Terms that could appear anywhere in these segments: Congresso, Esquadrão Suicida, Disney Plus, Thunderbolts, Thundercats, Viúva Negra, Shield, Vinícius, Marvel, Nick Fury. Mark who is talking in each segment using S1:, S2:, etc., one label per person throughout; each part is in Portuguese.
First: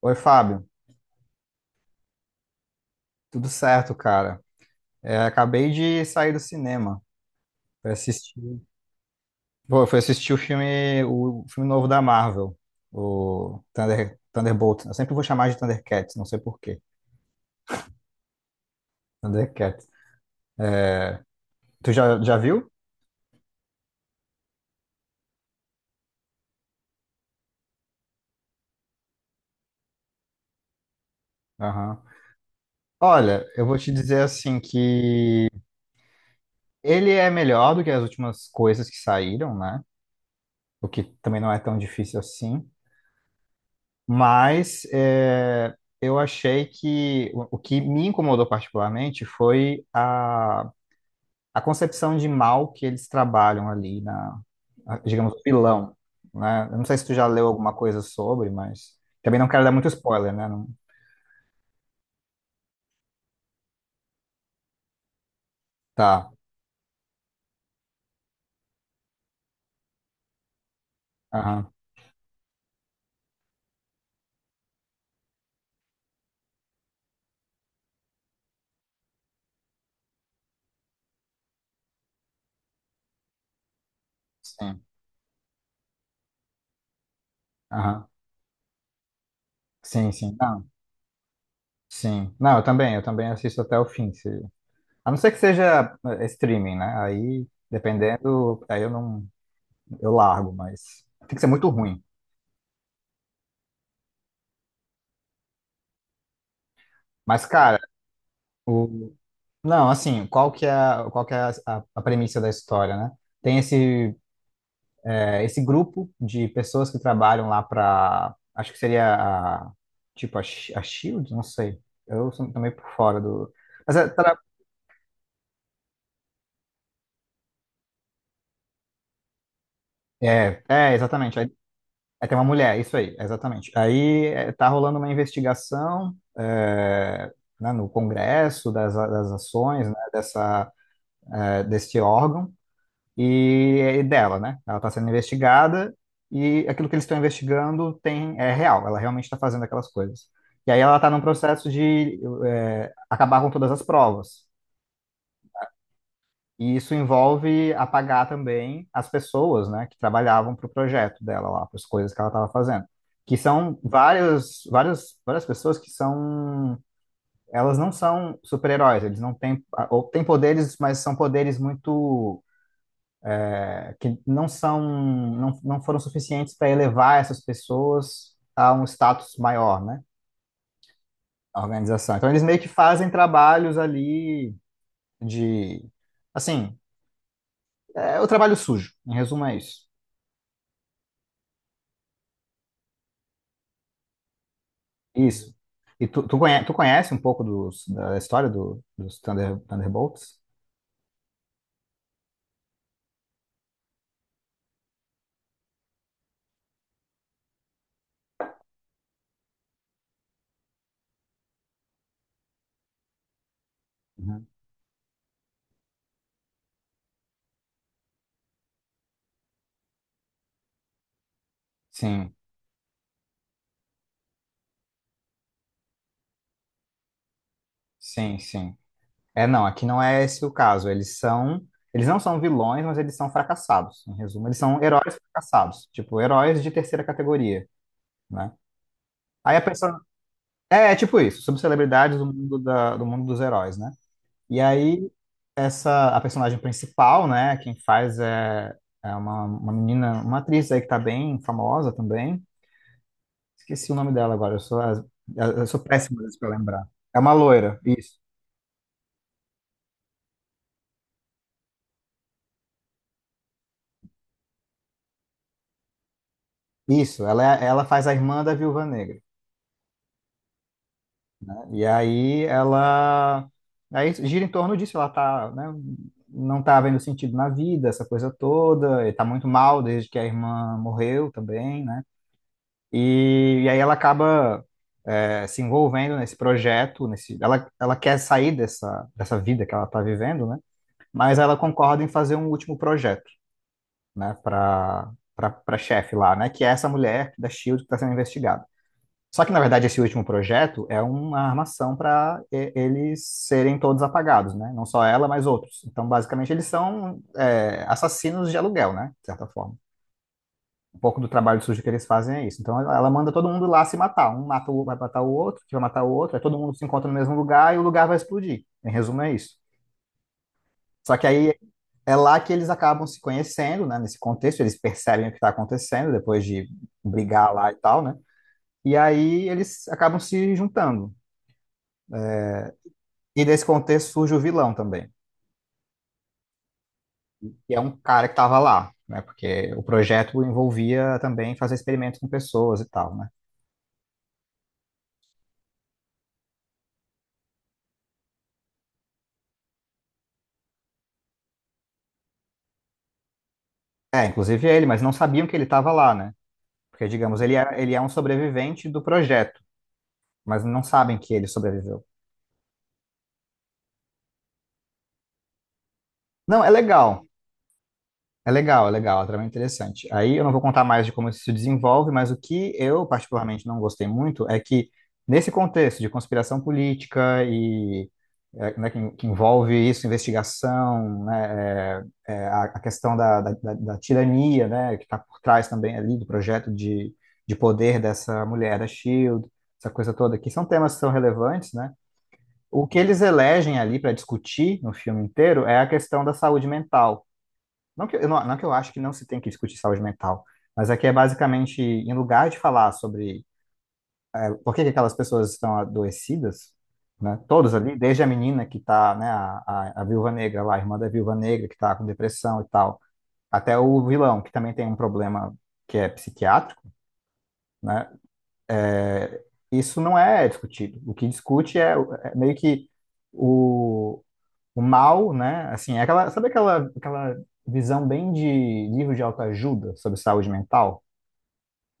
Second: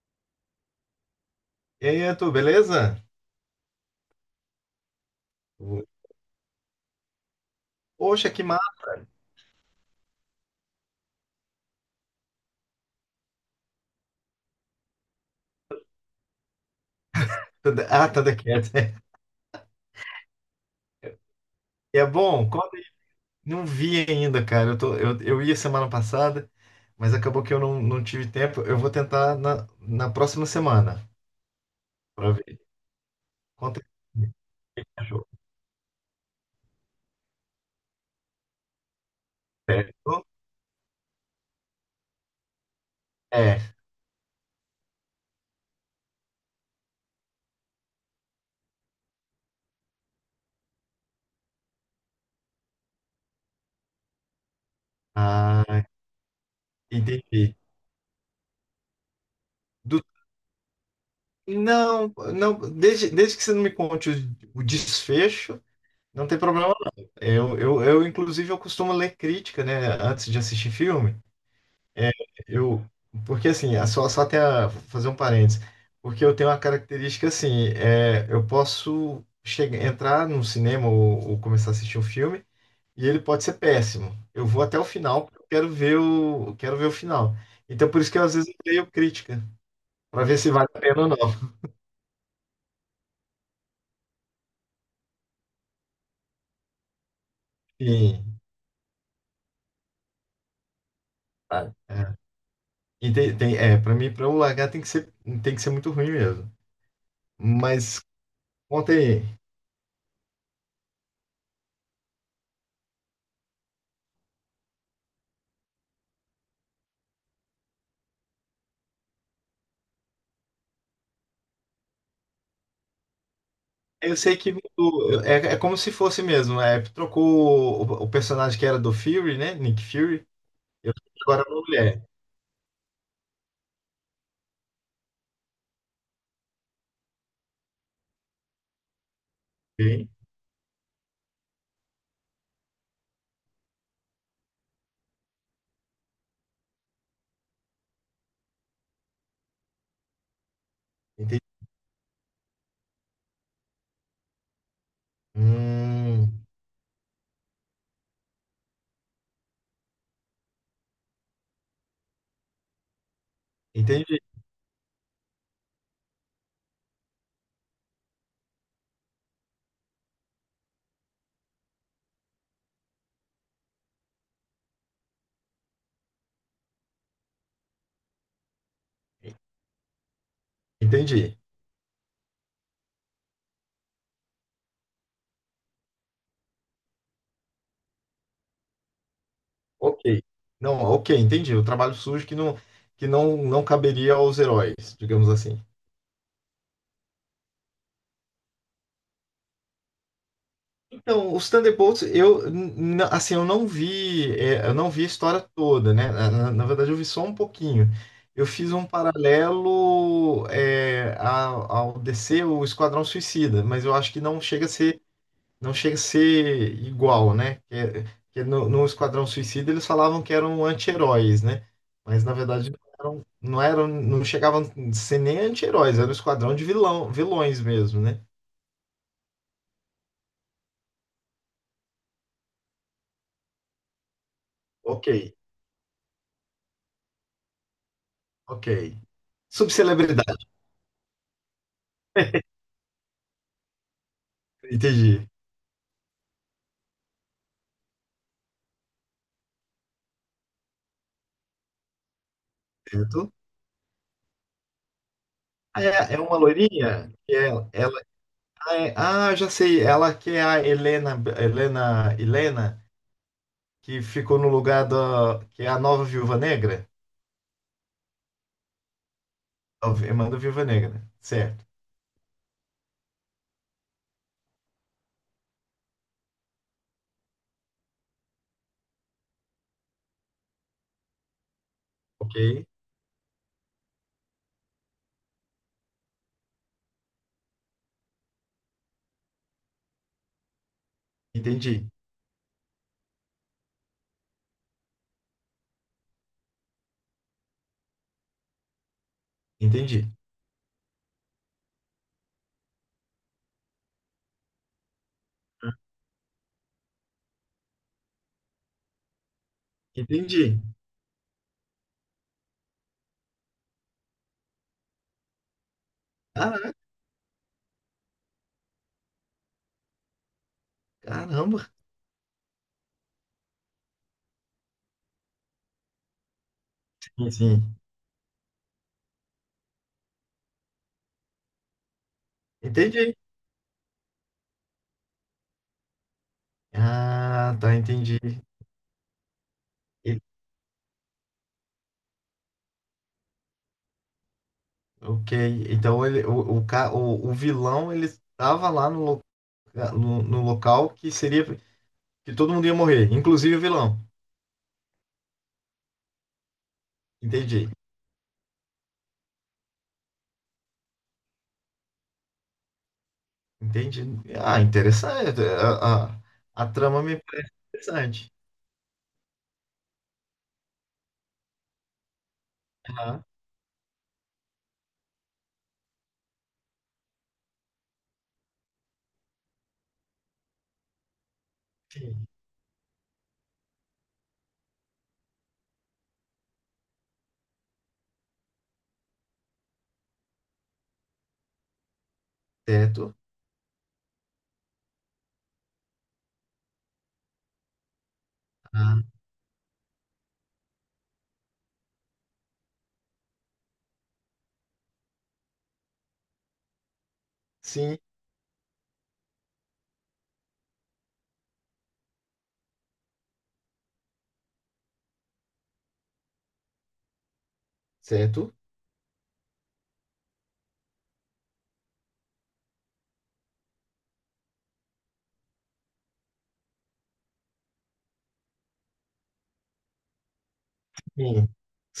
S1: Oi, Fábio.
S2: E aí, Arthur, beleza?
S1: Tudo certo, cara? É, acabei de sair do cinema. Fui
S2: Poxa,
S1: assistir,
S2: que massa!
S1: pô, eu fui assistir o filme novo da Marvel, o Thunderbolt. Eu sempre vou chamar de Thundercats, não sei por quê.
S2: Ah, Thundercats.
S1: Thundercats. Tu
S2: É
S1: já
S2: bom?
S1: viu?
S2: Conta aí. Não vi ainda, cara. Eu ia semana passada, mas acabou que eu não tive tempo. Eu vou tentar na próxima semana
S1: Aham.
S2: pra ver.
S1: Olha, eu vou
S2: Conta
S1: te dizer
S2: aí.
S1: assim
S2: Achou?
S1: que ele é melhor do que as últimas coisas que saíram, né?
S2: Certo?
S1: O que também não é tão difícil assim.
S2: É.
S1: Mas é, eu achei que o que me incomodou particularmente foi a concepção de mal que eles trabalham ali na, digamos, o
S2: Ah,
S1: vilão, né? Eu não sei se tu já leu
S2: entendi.
S1: alguma coisa sobre, mas também não quero dar muito
S2: Do-
S1: spoiler, né? Não.
S2: não, não, desde, desde que você não me conte o desfecho, não
S1: Tá.
S2: tem problema não. Inclusive, eu costumo ler crítica, né, antes de assistir filme.
S1: Aham.
S2: É, eu, Porque assim, é só fazer um parênteses, porque eu tenho uma característica assim, eu posso chegar, entrar num cinema ou começar a assistir um filme e ele pode ser péssimo. Eu vou até
S1: Sim.
S2: o final, porque eu quero quero ver o final. Então por
S1: Aham.
S2: isso às vezes eu leio crítica,
S1: Sim,
S2: para
S1: sim.
S2: ver se vale
S1: Não.
S2: a pena ou não.
S1: Sim. Não, eu também assisto até o fim, se... A não ser que seja streaming, né? Aí,
S2: Sim,
S1: dependendo, aí eu não, eu largo, mas tem que ser muito
S2: sabe?
S1: ruim.
S2: E, para mim, para eu largar tem que ser muito ruim mesmo.
S1: Mas, cara,
S2: Mas conta
S1: o...
S2: aí.
S1: Não, assim, qual que é, qual que é a, a premissa da história, né? Tem esse é, esse grupo de pessoas que trabalham lá para, acho que seria a, tipo a, a Shield, não sei. Eu sou também por fora do. Mas é,
S2: Eu sei que mudou. É, é como se fosse mesmo. É, trocou o personagem que era do Fury, né? Nick Fury.
S1: é,
S2: Eu
S1: é, exatamente.
S2: Agora
S1: Aí,
S2: é uma mulher.
S1: aí tem uma mulher, isso aí, exatamente. Aí é, tá rolando uma investigação né, no Congresso das, das ações, né,
S2: Ok?
S1: dessa, é, desse órgão. E dela, né? Ela está sendo investigada e aquilo que eles estão investigando tem é real, ela realmente está fazendo aquelas coisas. E aí ela está num
S2: Entendi.
S1: processo de é, acabar com todas as provas.
S2: Hum,
S1: E isso envolve apagar também as pessoas, né, que trabalhavam para o projeto dela lá, para as coisas que ela estava fazendo. Que são
S2: entendi.
S1: várias, várias pessoas que são elas não são super-heróis, eles não têm, ou têm poderes, mas são poderes muito que não são, não foram suficientes para elevar essas pessoas a um status maior, né?
S2: Entendi.
S1: A organização. Então eles meio que fazem trabalhos ali de, assim, é o trabalho sujo. Em resumo é isso.
S2: Ok. Não, ok, entendi. O trabalho sujo que não, não caberia aos heróis, digamos
S1: Isso.
S2: assim.
S1: E conhece, tu conhece um pouco dos, da história do, dos Thunderbolts?
S2: Então, os Thunderbolts, eu n- n- assim, eu não vi, eu não vi a história toda, né? Na verdade, eu vi só um pouquinho. Eu fiz um paralelo ao DC, o Esquadrão Suicida, mas eu acho que não
S1: Uhum.
S2: chega a ser, não chega a ser igual, né? Que é no Esquadrão Suicida eles falavam que eram anti-heróis, né? Mas na
S1: Sim,
S2: verdade não eram, não chegavam a ser nem anti-heróis, era um esquadrão de vilões mesmo, né?
S1: sim, sim. É, não, aqui não é esse o caso. Eles são, eles não são vilões, mas eles são fracassados. Em resumo, eles são
S2: Ok,
S1: heróis fracassados, tipo heróis de terceira categoria. Né?
S2: ok.
S1: Aí a pessoa.
S2: Subcelebridade.
S1: É, é tipo isso, sobre celebridades do mundo, da, do mundo dos heróis, né? E aí,
S2: Entendi.
S1: essa, a personagem principal, né? Quem faz é, é uma menina, uma atriz aí que tá bem famosa também.
S2: Certo?
S1: Esqueci o nome dela agora, eu sou, eu sou
S2: Ah, é,
S1: péssimo
S2: é uma
S1: para lembrar.
S2: loirinha
S1: É uma
S2: que é,
S1: loira,
S2: ela,
S1: isso.
S2: ah, é- ah, já sei, ela que é a Helena, Helena, que ficou no lugar da, que é a nova Viúva Negra,
S1: Isso, ela, ela faz a irmã da Viúva Negra.
S2: a irmã da Viúva Negra, certo?
S1: E aí ela aí gira em torno disso, ela tá, né, não tá vendo sentido na vida, essa coisa toda, e tá muito mal desde que a irmã morreu também, né?
S2: Ok,
S1: E aí ela acaba é, se envolvendo nesse projeto, nesse, ela quer sair dessa, dessa vida que ela tá vivendo, né? Mas ela
S2: entendi,
S1: concorda em fazer um último projeto, né, para para chefe lá, né, que é essa mulher da Shield que está sendo investigada. Só que, na verdade, esse
S2: entendi,
S1: último projeto é uma armação para eles serem todos apagados, né? Não só ela, mas outros. Então, basicamente, eles são é, assassinos de aluguel, né? De certa forma.
S2: entendi.
S1: Um pouco do trabalho sujo que eles fazem é isso. Então, ela manda todo mundo lá se matar. Um mata o, vai matar o outro, que vai matar o outro. Aí todo
S2: Ah,
S1: mundo se encontra no mesmo lugar e o lugar vai explodir. Em resumo, é isso. Só que aí
S2: caramba,
S1: é lá que eles acabam se conhecendo, né? Nesse contexto, eles percebem o que está acontecendo depois de
S2: sim,
S1: brigar lá
S2: sim,
S1: e tal, né? E aí eles acabam se juntando.
S2: entendi.
S1: E desse contexto surge o vilão também,
S2: Ah,
S1: que
S2: tá,
S1: é um
S2: entendi.
S1: cara que estava lá, né? Porque o
S2: E-
S1: projeto envolvia também fazer experimentos com pessoas e tal, né?
S2: ok, então ele, o vilão ele estava lá no local que seria que todo mundo ia morrer, inclusive o vilão.
S1: É, inclusive ele, mas não sabiam que ele estava lá, né? Porque, digamos,
S2: Entendi.
S1: ele é um sobrevivente do projeto, mas não sabem que ele sobreviveu.
S2: Entendi. Ah, interessante.
S1: Não,
S2: A
S1: é
S2: trama me é
S1: legal.
S2: interessante.
S1: É legal, é legal, a trama é interessante. Aí eu não vou contar mais de como isso se desenvolve, mas o que eu
S2: Ah,
S1: particularmente não gostei muito é que, nesse contexto de conspiração política e é, né, que envolve isso, investigação, né,
S2: sim.
S1: é, é, a questão da, da, da tirania, né, que está por trás também ali do projeto de poder dessa mulher da Shield, essa coisa toda, que são temas que são relevantes, né? O que
S2: Certo.
S1: eles elegem ali para discutir no filme inteiro é a questão da saúde mental não que, eu não, não que eu acho que
S2: Ah,
S1: não se tem que discutir saúde mental, mas aqui é basicamente, em lugar de falar sobre por que que aquelas pessoas estão adoecidas, né, todos ali,
S2: sim.
S1: desde a menina que está, né, a viúva negra lá, a irmã da viúva negra que está com depressão e tal, até o vilão, que também tem um problema que é psiquiátrico, né,
S2: Certo.
S1: é, isso não é discutido. O que discute é, é meio que o, o mal, né, assim, é aquela, sabe aquela, aquela visão bem de livro de autoajuda sobre saúde mental?
S2: Sim.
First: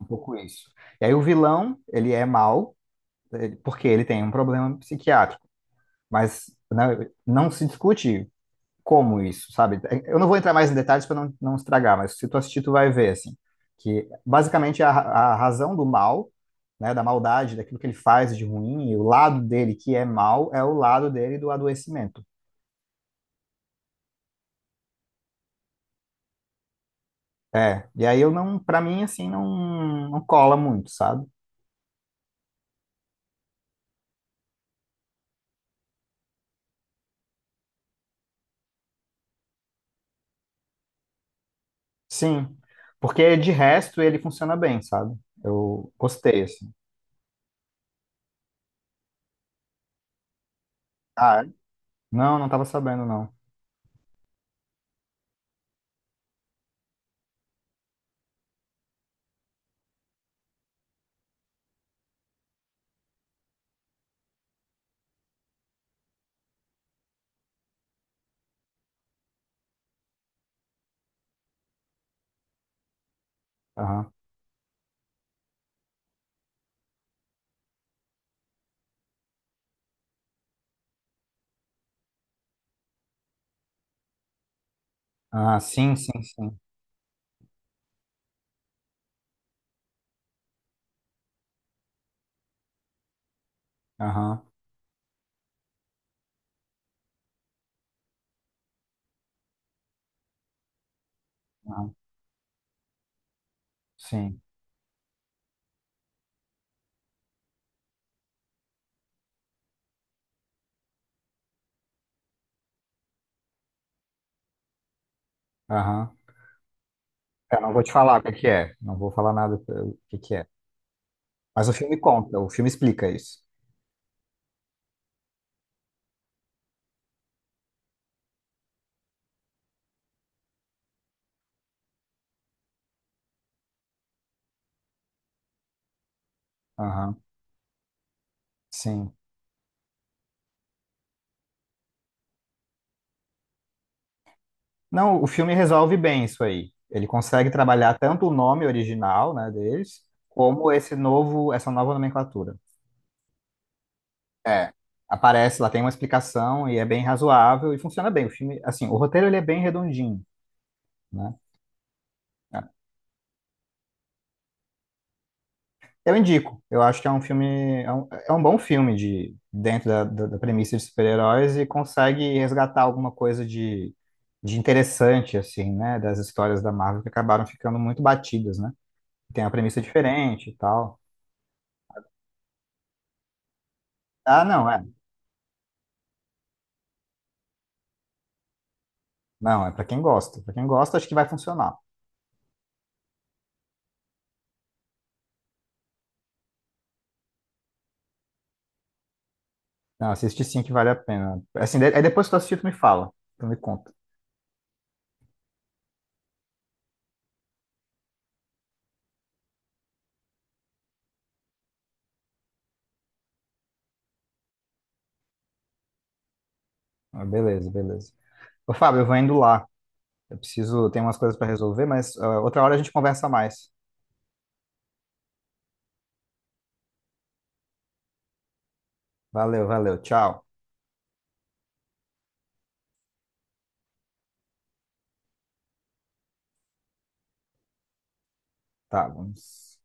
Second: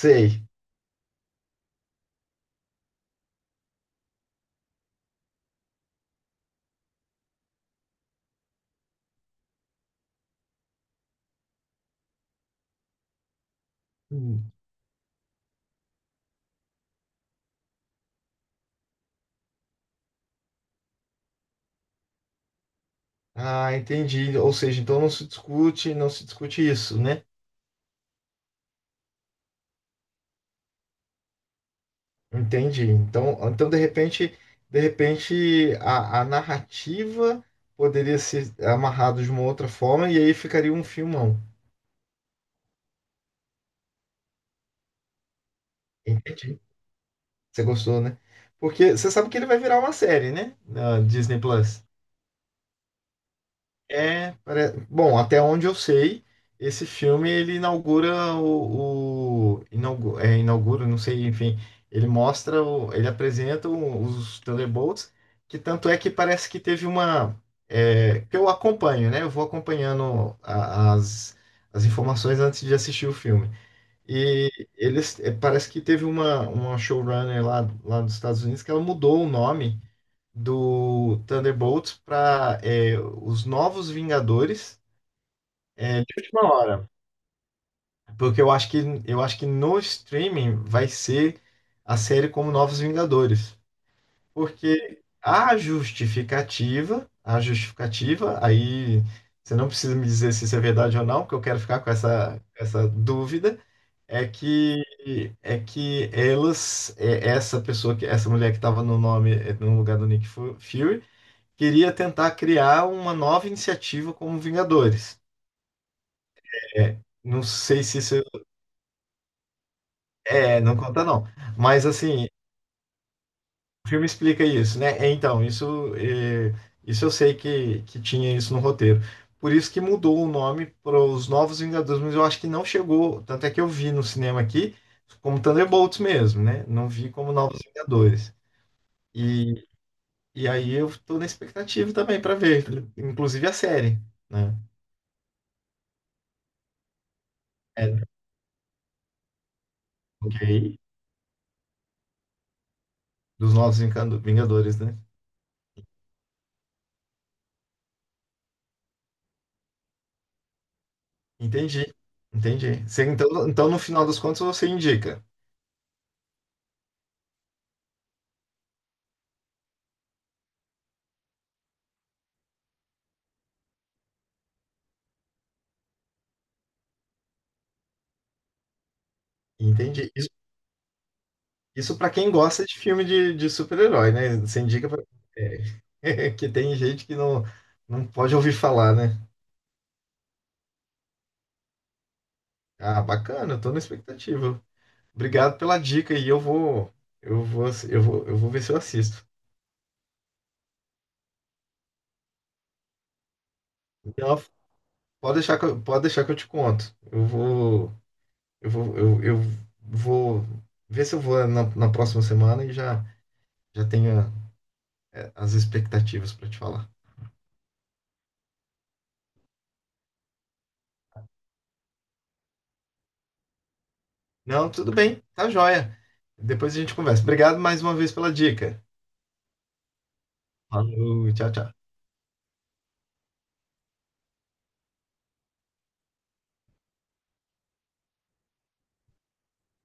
S1: Um pouco isso. E aí o vilão, ele é mau, porque ele tem um problema psiquiátrico, mas né, não se discute como isso, sabe? Eu não vou entrar mais em detalhes para não, não estragar, mas se tu assistir, tu vai ver, assim, que
S2: Hum.
S1: basicamente a razão do mal, né, da maldade, daquilo que ele faz de ruim, e o lado dele que é mal, é o lado dele do adoecimento.
S2: Ah, entendi. Ou seja, então não se discute isso, né?
S1: É, e aí eu não, para mim, assim, não, não cola muito, sabe?
S2: Entendi. Então de repente a narrativa poderia ser amarrada de uma outra forma e aí ficaria um filmão.
S1: Sim, porque de resto ele funciona bem, sabe? Eu gostei,
S2: Entendi.
S1: assim.
S2: Você gostou, né? Porque você sabe que ele vai virar uma série, né? Na Disney
S1: Ah, é?
S2: Plus.
S1: Não, não tava sabendo, não.
S2: Bom, até onde eu sei, esse filme ele inaugura inaugura, não sei, enfim, ele mostra, ele apresenta os Thunderbolts, que tanto é que parece que teve uma que eu acompanho, né? Eu vou acompanhando as informações antes de assistir o filme.
S1: Aham.
S2: E eles parece que teve uma showrunner lá, lá dos Estados Unidos que ela mudou o nome do Thunderbolts para os Novos Vingadores
S1: Ah, sim,
S2: de
S1: sim,
S2: última
S1: sim.
S2: hora, porque eu acho que no streaming vai ser a série como Novos Vingadores,
S1: Aham,
S2: porque a justificativa, aí você não precisa me dizer se isso é verdade ou não, porque eu quero ficar com
S1: aham,
S2: essa dúvida. É
S1: sim.
S2: que É que essa pessoa que essa mulher que estava no nome no lugar do Fury queria tentar criar uma nova iniciativa como Vingadores.
S1: Aham.
S2: É, não
S1: Eu não vou
S2: sei
S1: te
S2: se isso
S1: falar o que que é. Não vou falar nada o que que é.
S2: é, não conta não.
S1: Mas o
S2: Mas
S1: filme
S2: assim,
S1: conta, o filme explica isso.
S2: o filme explica isso, né? É, então, isso é, isso eu sei que tinha isso no roteiro. Por isso que mudou o nome para os Novos Vingadores, mas eu acho que não chegou, tanto é que eu vi no cinema aqui como Thunderbolts mesmo, né? Não vi
S1: Aham,
S2: como Novos Vingadores.
S1: sim.
S2: E, e aí eu tô na expectativa também pra ver, inclusive a série, né?
S1: Não, o filme resolve bem isso aí. Ele consegue
S2: É,
S1: trabalhar tanto o nome original, né, deles,
S2: ok,
S1: como esse novo, essa nova nomenclatura.
S2: dos
S1: É.
S2: Vingadores, né?
S1: Aparece lá, tem uma explicação e é bem razoável e funciona bem. O filme, assim, o roteiro ele é bem redondinho, né?
S2: Entendi, entendi. Você, então, então, no final das contas, você indica.
S1: Eu indico. Eu acho que é um filme, é um bom filme de dentro da, da, da premissa de super-heróis e consegue resgatar alguma coisa de interessante, assim, né? Das histórias da Marvel que acabaram ficando muito batidas, né? Tem uma premissa
S2: Entendi. Isso,
S1: diferente e tal.
S2: isso para quem gosta de filme de super-herói, né?
S1: Ah,
S2: Você
S1: não, é.
S2: indica pra, é, que tem gente que não, não pode ouvir falar, né?
S1: Não, é pra quem gosta. Pra quem gosta, acho que vai funcionar.
S2: Ah, bacana, eu tô na expectativa. Obrigado pela dica e eu vou ver se eu assisto.
S1: Não, assiste sim que vale a pena. Assim, aí depois que tu assistir, tu me fala. Tu me conta.
S2: Então, pode deixar que eu te conto. Eu vou ver se eu vou na próxima semana e já, já tenho as expectativas para te falar.
S1: Ah, beleza, beleza. Ô, Fábio, eu vou indo lá. Eu preciso, tem umas coisas pra resolver, mas ah, outra hora a gente conversa mais.
S2: Não, tudo bem, tá joia. Depois a gente conversa. Obrigado mais uma vez pela dica.
S1: Valeu, valeu. Tchau.
S2: Falou, tchau, tchau.
S1: Tá, vamos.